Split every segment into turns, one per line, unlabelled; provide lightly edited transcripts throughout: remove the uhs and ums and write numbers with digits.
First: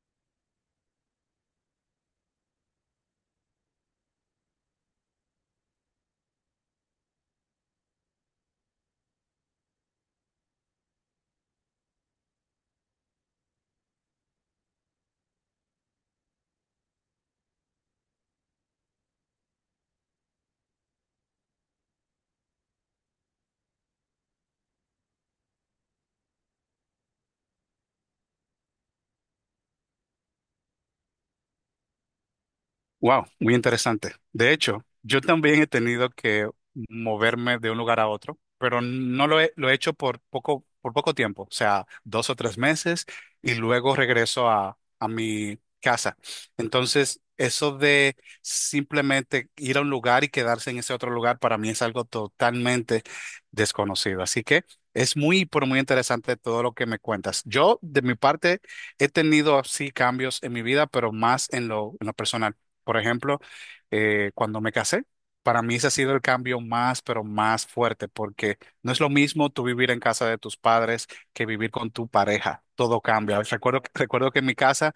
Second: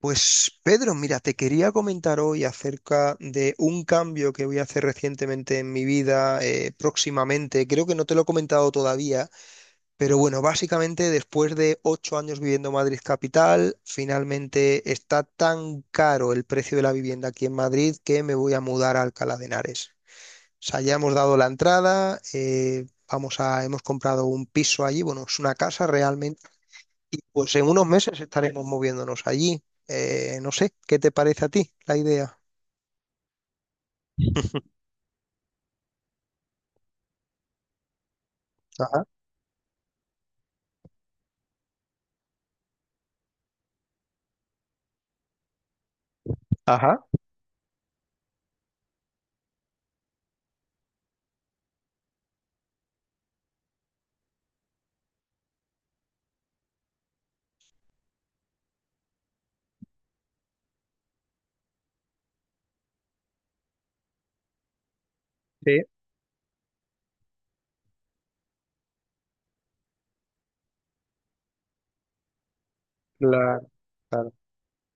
Pues Pedro, mira, te quería comentar hoy acerca de un cambio que voy a hacer recientemente en mi vida, próximamente. Creo que no te lo he comentado todavía, pero bueno, básicamente después de ocho años viviendo en Madrid capital, finalmente está tan caro el precio de la vivienda aquí en Madrid que me voy a mudar a Alcalá de Henares. O sea, ya hemos dado la entrada, vamos a, hemos comprado un piso allí, bueno, es una casa realmente y pues en unos meses estaremos moviéndonos allí. No sé, ¿qué te parece a ti la idea?
Wow, muy interesante. De hecho, yo también he tenido que moverme de un lugar a otro, pero
Ajá,
no lo he hecho por poco tiempo, o sea, dos o tres meses, y luego regreso a mi casa.
ajá,
Entonces, eso de simplemente ir a un lugar y quedarse en ese otro lugar para mí es algo totalmente desconocido. Así que es muy, pero muy interesante todo lo que me cuentas. Yo, de mi parte, he tenido así cambios en mi vida, pero más en lo personal. Por ejemplo, cuando me casé, para mí
sí,
ese ha sido el cambio más, pero más fuerte, porque no es lo mismo tú vivir en casa de tus padres que vivir con tu pareja. Todo cambia.
claro,
Recuerdo
claro,
que en mi casa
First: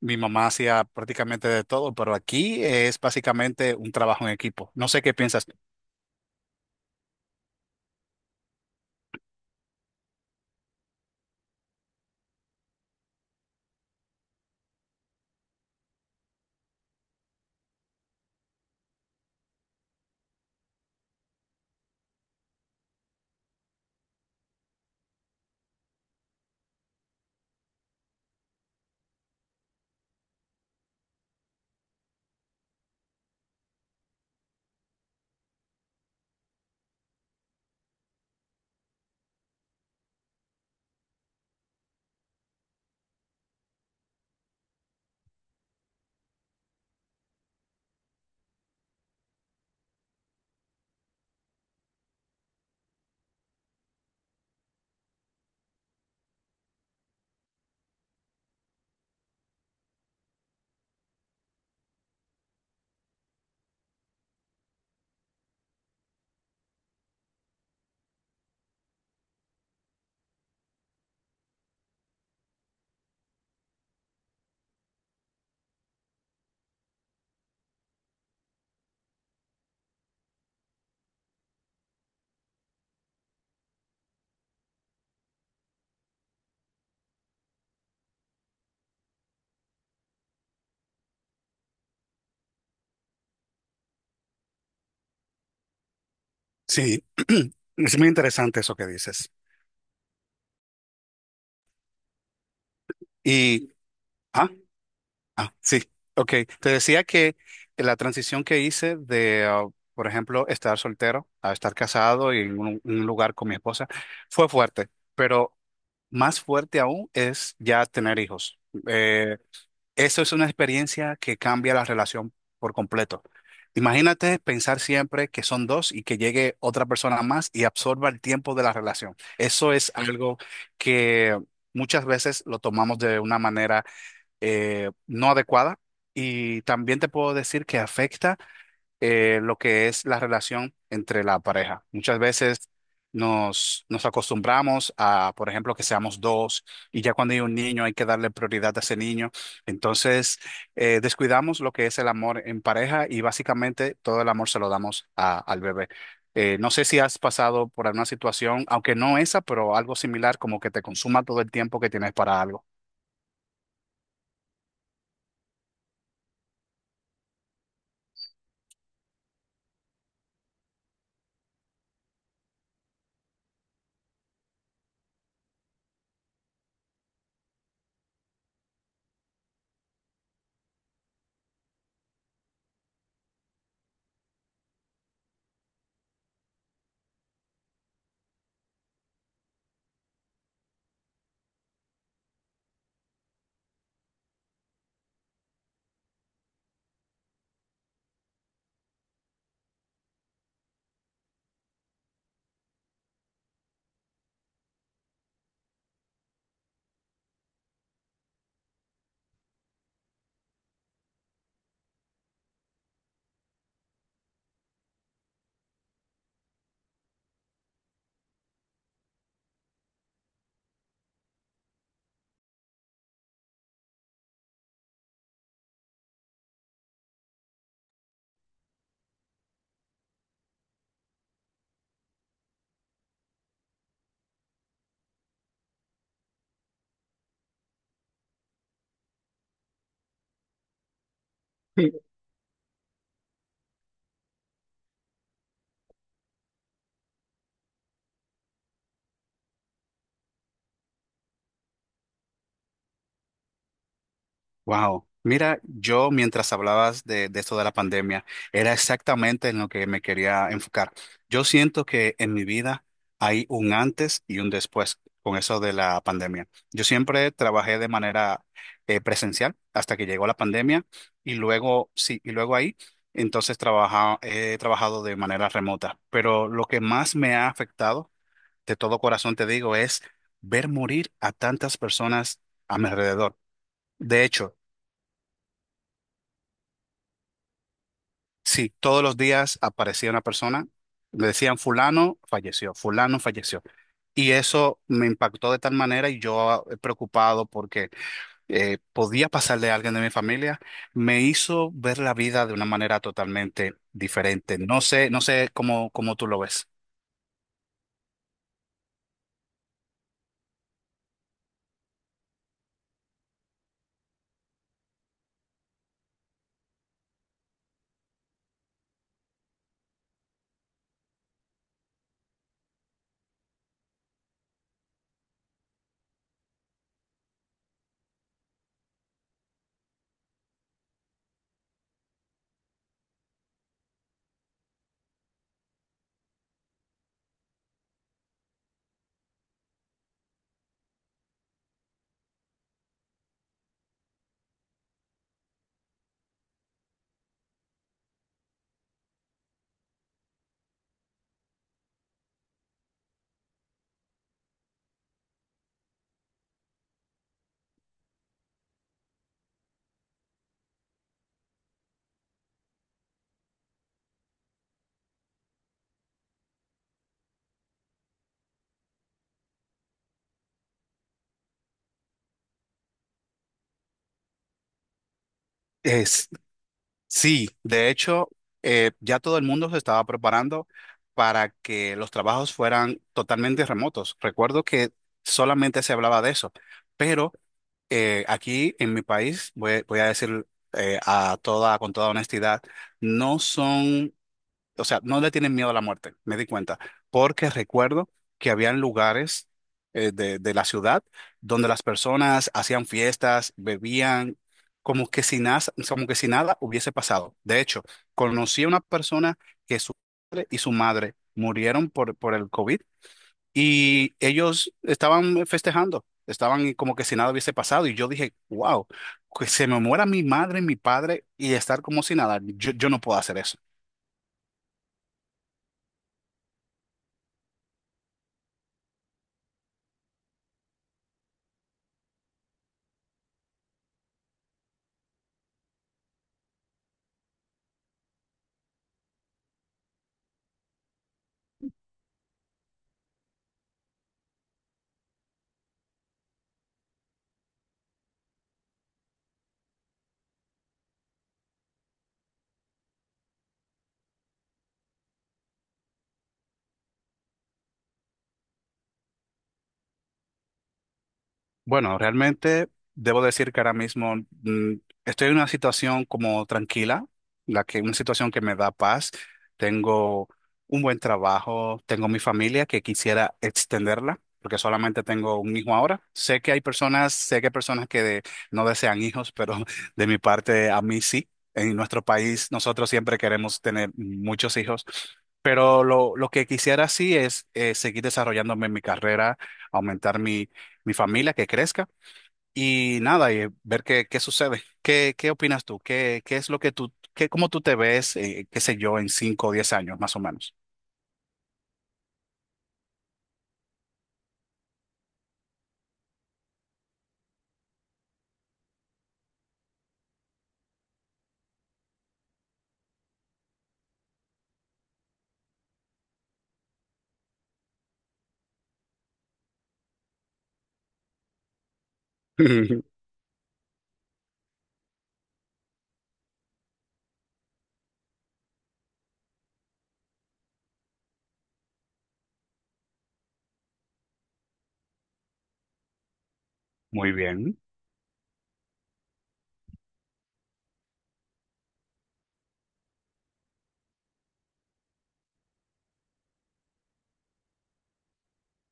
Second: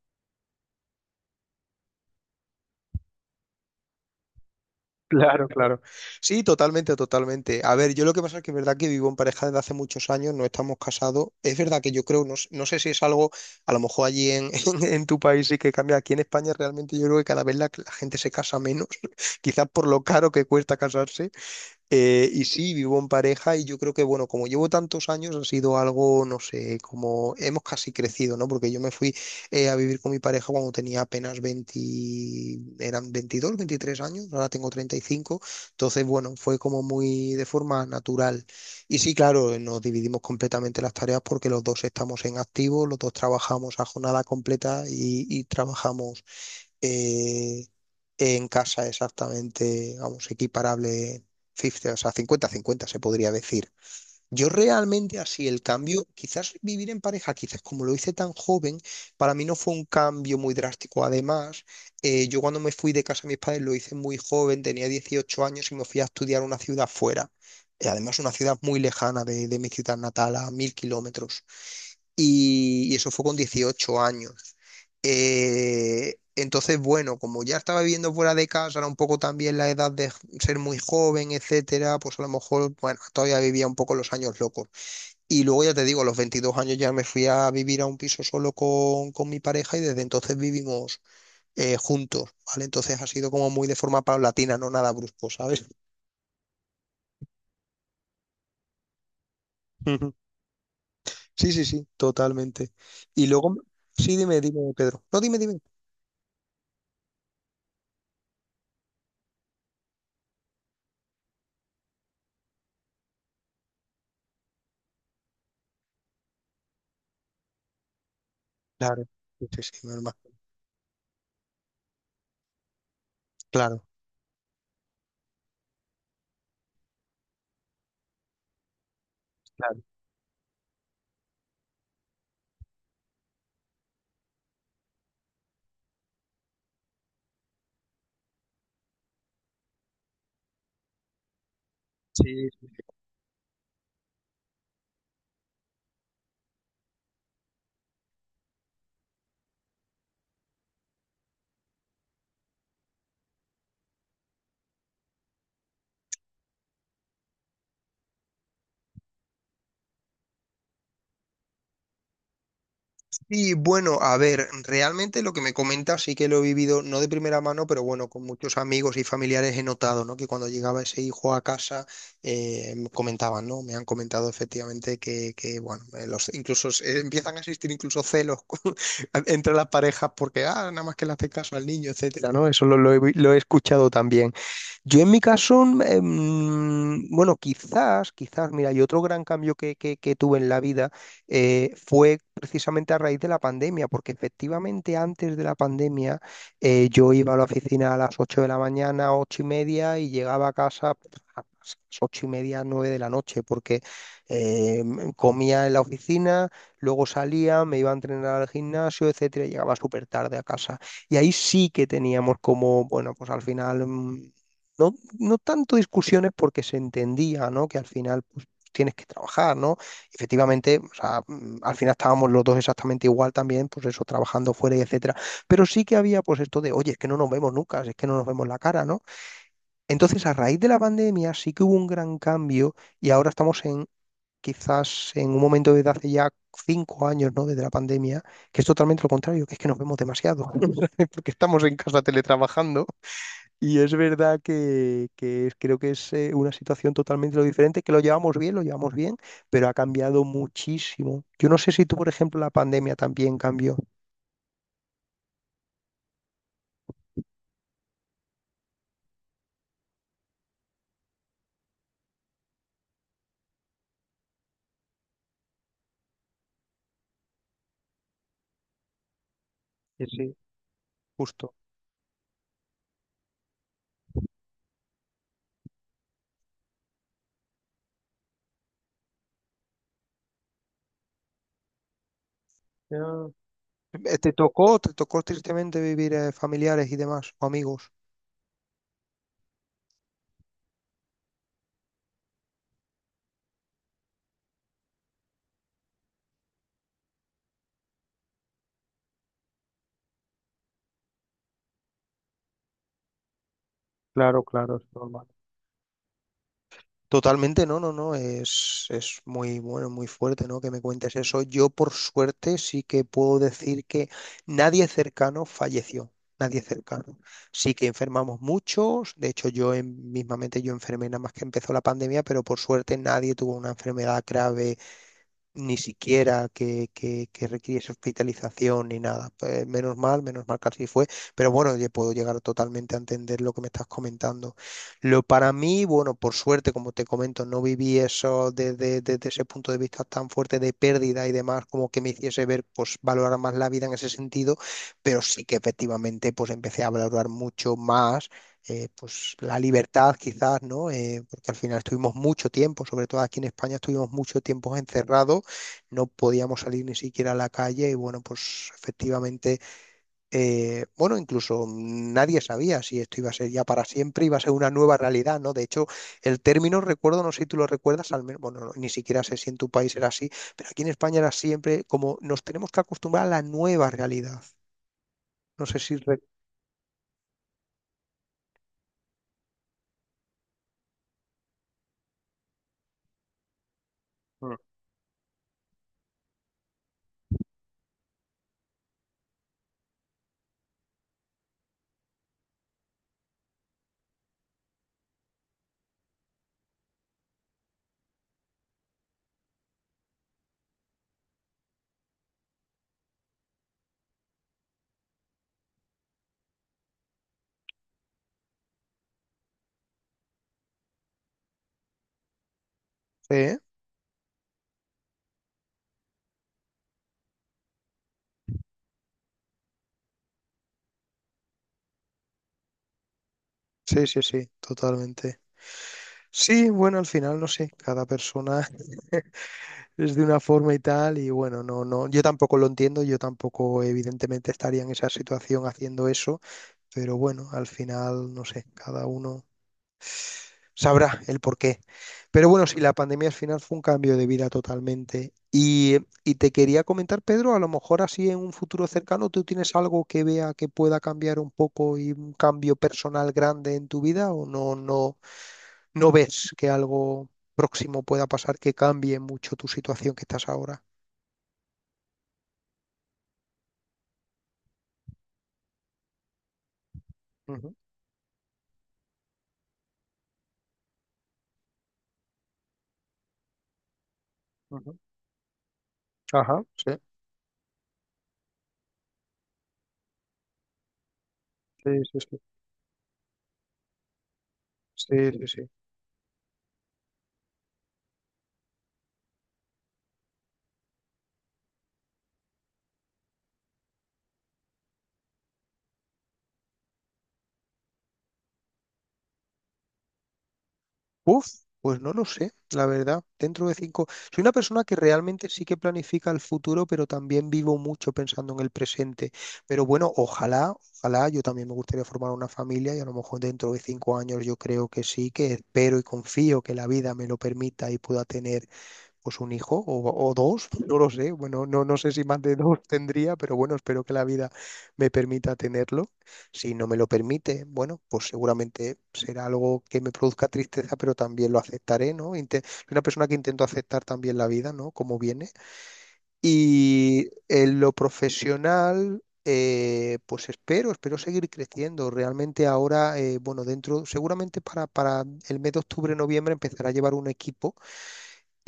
mi mamá hacía prácticamente de todo, pero aquí es básicamente un trabajo en equipo. No sé qué piensas.
claro, claro. Sí, totalmente, totalmente. A ver, yo lo que pasa es que es verdad que vivo en pareja desde hace muchos años, no estamos casados. Es verdad que yo creo, no, no sé si es algo, a lo mejor allí en, en tu país sí que cambia. Aquí en España realmente yo creo que cada vez la gente se casa menos, quizás por lo caro que cuesta casarse. Y sí, vivo en pareja y yo creo que, bueno, como llevo tantos años, ha sido algo, no sé, como hemos casi crecido, ¿no? Porque yo me fui a vivir con mi pareja cuando tenía apenas 20, eran 22 23 años, ahora tengo 35 entonces, bueno, fue como muy de forma natural. Y sí, claro, nos dividimos completamente las tareas porque los dos estamos en activo, los dos trabajamos a jornada completa y trabajamos eh, en casa exactamente, vamos, equiparable 50, o sea, 50-50 se podría decir. Yo realmente así el cambio, quizás vivir en pareja, quizás como lo hice tan joven, para mí no fue un cambio muy drástico. Además, yo cuando me fui de casa de mis padres lo hice muy joven, tenía 18 años y me fui a estudiar a una ciudad fuera. Además, una ciudad muy lejana de mi ciudad natal, a mil kilómetros y eso fue con 18 años. Entonces, bueno, como ya estaba viviendo fuera de casa, era un poco también la edad de ser muy joven, etcétera, pues a lo mejor, bueno, todavía vivía un poco los años locos. Y luego ya te digo, a los 22 años ya me fui a vivir a un piso solo con mi pareja y desde entonces vivimos juntos, ¿vale? Entonces ha sido como muy de forma paulatina, no nada brusco, ¿sabes?
Sí, es muy interesante eso que dices.
Ujú. Sí, sí, sí, totalmente. Y luego,
Y,
sí, dime,
ah,
dime, Pedro. No, dime,
Ah,
dime.
sí, ok. Te decía que la transición que hice de, por ejemplo, estar soltero a estar casado y en un lugar con mi esposa fue fuerte, pero más fuerte aún es ya tener hijos.
Claro.
Eh,
Sí, sí, sí, me lo.
Eso es una experiencia que cambia la relación por completo.
Claro,
Imagínate pensar siempre que son dos y que llegue otra persona más y absorba el tiempo de la relación. Eso
claro.
es algo que muchas veces lo tomamos de una manera no adecuada y también te puedo decir que afecta, lo que es la relación entre la pareja. Muchas
Sí,
veces
sí.
nos acostumbramos a, por ejemplo, que seamos dos y ya cuando hay un niño hay que darle prioridad a ese niño. Entonces, descuidamos lo que es el amor en pareja y básicamente todo el amor se lo damos al bebé. No sé si has pasado por alguna situación, aunque no esa, pero algo similar, como que te consuma todo el tiempo que tienes para algo.
Y bueno, a ver, realmente lo que me comentas sí que lo he vivido, no de primera mano, pero bueno, con muchos amigos y familiares he notado, ¿no? Que cuando llegaba ese hijo a casa, me comentaban, ¿no? Me han comentado efectivamente que bueno, los, incluso empiezan a existir incluso celos con- entre las parejas porque, ah, nada más que le hace caso al niño, etcétera, ¿no? Eso lo he escuchado también. Yo en mi caso, bueno, mira, y otro gran cambio que tuve en la vida fue precisamente a raíz de la pandemia, porque efectivamente antes de la pandemia yo iba a la oficina a las 8 de la mañana, ocho y media, y llegaba a casa a las ocho y media, 9 de la noche, porque comía en la oficina, luego salía, me iba a entrenar al gimnasio, etcétera, y llegaba súper tarde a casa. Y ahí sí que teníamos como, bueno, pues al final no, no tanto discusiones porque se entendía, ¿no? Que al final pues, tienes que trabajar, ¿no? Efectivamente, o sea, al final estábamos los dos exactamente igual también, pues eso, trabajando fuera y etcétera. Pero sí que había pues esto de, oye, es que no nos vemos nunca, es que no nos vemos la cara, ¿no? Entonces, a raíz de la pandemia sí que hubo un gran cambio y ahora estamos en quizás en un momento desde hace ya cinco años, ¿no? Desde la pandemia, que es totalmente lo contrario, que es que nos vemos demasiado, porque estamos en casa teletrabajando y es verdad que, creo que es una situación totalmente lo diferente, que lo llevamos bien, pero ha cambiado muchísimo. Yo no sé si tú, por ejemplo, la pandemia también cambió.
Wow. Mira, yo mientras hablabas de esto de la pandemia, era exactamente en lo que me quería enfocar. Yo siento que en mi vida hay un antes y un después con eso de la pandemia. Yo siempre trabajé de manera, presencial hasta que
Sí,
llegó la
sí.
pandemia y
Justo.
luego, sí, y luego ahí, entonces he trabajado de manera remota. Pero lo que más me ha afectado, de todo corazón te digo, es ver morir a tantas personas a mi alrededor.
Yo-
De
¿te
hecho,
tocó, te tocó tristemente vivir familiares y demás, o amigos?
sí, todos los días aparecía una persona, le decían fulano falleció, fulano falleció. Y eso me impactó de tal manera y yo, preocupado porque podía pasarle a alguien de mi familia, me hizo ver la vida de una manera totalmente
Claro,
diferente. No
claro, es
sé, no
normal.
sé cómo, cómo tú lo ves.
Totalmente, no, no, no, es muy bueno, muy fuerte, ¿no? Que me cuentes eso. Yo, por suerte, sí que puedo decir que nadie cercano falleció, nadie cercano. Sí que enfermamos muchos, de hecho, yo mismamente yo enfermé nada más que empezó la pandemia, pero por suerte nadie tuvo una enfermedad grave ni siquiera que requiriese hospitalización ni nada. Pues, menos mal que así fue, pero bueno, yo puedo llegar totalmente a entender lo que me estás comentando. Lo para mí, bueno, por suerte, como te comento, no viví eso desde ese punto de vista tan fuerte de pérdida y demás, como que me hiciese ver, pues valorar más la vida en ese sentido, pero sí que efectivamente, pues empecé a valorar mucho más pues la libertad quizás, ¿no? Porque al final estuvimos mucho tiempo, sobre todo aquí en España, estuvimos mucho tiempo encerrados, no podíamos salir ni siquiera a la calle y bueno, pues efectivamente, bueno, incluso nadie sabía si esto iba a ser ya para siempre, iba a ser una nueva realidad, ¿no? De hecho, el término, recuerdo, no sé si tú lo recuerdas, al menos, bueno, no, ni siquiera sé si en tu país era así, pero aquí en España era siempre como nos tenemos que acostumbrar a la nueva realidad. No sé si re-.
Es, sí, de hecho, ya todo el mundo se estaba preparando para que los trabajos fueran totalmente remotos.
Mm.
Recuerdo que solamente se hablaba de eso, pero... aquí en mi país, voy a decir, a toda, con toda honestidad, no son, o sea, no le tienen miedo a la muerte, me di cuenta, porque recuerdo que habían lugares, de la ciudad, donde las personas hacían fiestas, bebían, como que si nada, como que si nada hubiese pasado. De hecho, conocí a una persona que su padre y su madre murieron por el COVID
¿Eh?
y ellos estaban festejando, estaban como que si nada hubiese pasado. Y yo dije, wow, que se me muera mi madre, mi padre y estar como si nada. Yo no puedo hacer eso.
Sí, sí, sí, totalmente. Sí, bueno, al final, no sé, cada persona, es de una forma y tal, y bueno, no, no, yo tampoco lo entiendo, yo tampoco evidentemente estaría en esa situación haciendo eso, pero bueno, al final, no sé, cada uno sabrá el porqué. Pero bueno, sí, la pandemia al final fue un cambio de vida totalmente. Y te quería comentar, Pedro, a lo mejor así en un futuro cercano, ¿tú tienes algo que vea que pueda cambiar un poco y un cambio personal grande en tu vida o no, no, no ves que algo próximo pueda pasar que cambie mucho tu situación que estás ahora?
Bueno, realmente debo decir que ahora mismo, mm, estoy en una situación como tranquila, la
Mm.
que una situación que me da paz. Tengo un buen trabajo, tengo mi familia que quisiera extenderla, porque
Ujú.
solamente tengo un hijo ahora.
Ajá, sí,
Sé que hay personas que no desean hijos, pero de mi parte a mí sí. En
sí,
nuestro
sí, sí,
país nosotros siempre queremos tener muchos hijos,
sí, sí, sí.
pero lo que quisiera sí es, seguir desarrollándome en mi carrera, aumentar mi familia, que crezca y nada, y ver qué, qué sucede. ¿Qué opinas tú? ¿Qué es lo que tú, qué, cómo tú te ves, qué sé yo, en 5 o 10 años, más o menos?
Uf, pues no lo sé, la verdad. Dentro de cinco. Soy una persona que realmente sí que planifica el futuro, pero también vivo mucho pensando en el presente. Pero bueno, ojalá, ojalá, yo también me gustaría formar una familia y a lo mejor dentro de cinco años yo creo que sí, que espero y confío que la vida me lo permita y pueda tener pues un hijo o dos, no lo sé. Bueno, no, no sé si más de dos tendría, pero bueno, espero que la vida me permita tenerlo. Si no me lo permite, bueno, pues seguramente será algo que me produzca tristeza, pero también lo aceptaré, ¿no? Soy una persona que intento aceptar también la vida, ¿no? Como viene.
Muy
Y
bien,
en lo profesional, pues espero seguir creciendo. Realmente ahora, bueno, dentro, seguramente para el mes de octubre, noviembre empezará a llevar un equipo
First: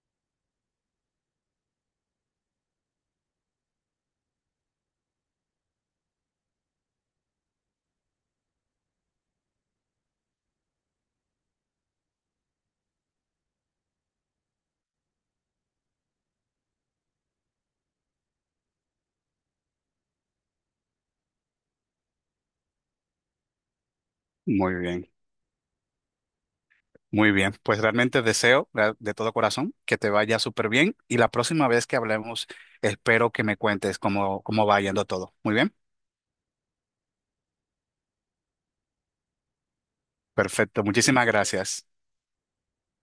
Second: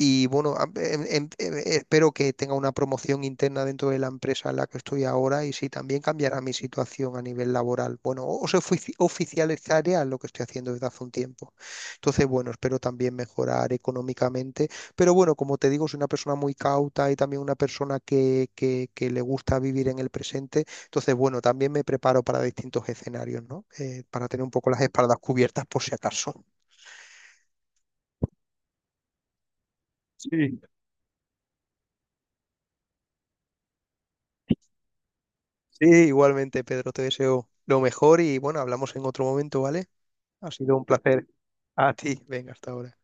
y bueno, espero que tenga una promoción interna dentro de la empresa en la que estoy ahora y si también cambiará mi situación a nivel laboral. Bueno, o oficializaría lo que estoy haciendo desde hace un tiempo. Entonces, bueno, espero también mejorar económicamente. Pero bueno, como te digo, soy una persona muy cauta y también una persona que le gusta vivir en el presente. Entonces, bueno, también me preparo para distintos escenarios, ¿no? Para tener un poco
muy
las
bien,
espaldas cubiertas por si acaso.
muy bien. Pues realmente deseo de todo corazón que te vaya
Sí,
súper bien y la próxima vez que hablemos, espero que me cuentes cómo, cómo va yendo todo. Muy bien,
sí, igualmente, Pedro, te deseo lo mejor y bueno, hablamos en otro momento, ¿vale? Ha sido
perfecto.
un
Muchísimas
placer.
gracias.
A ti, venga, hasta ahora.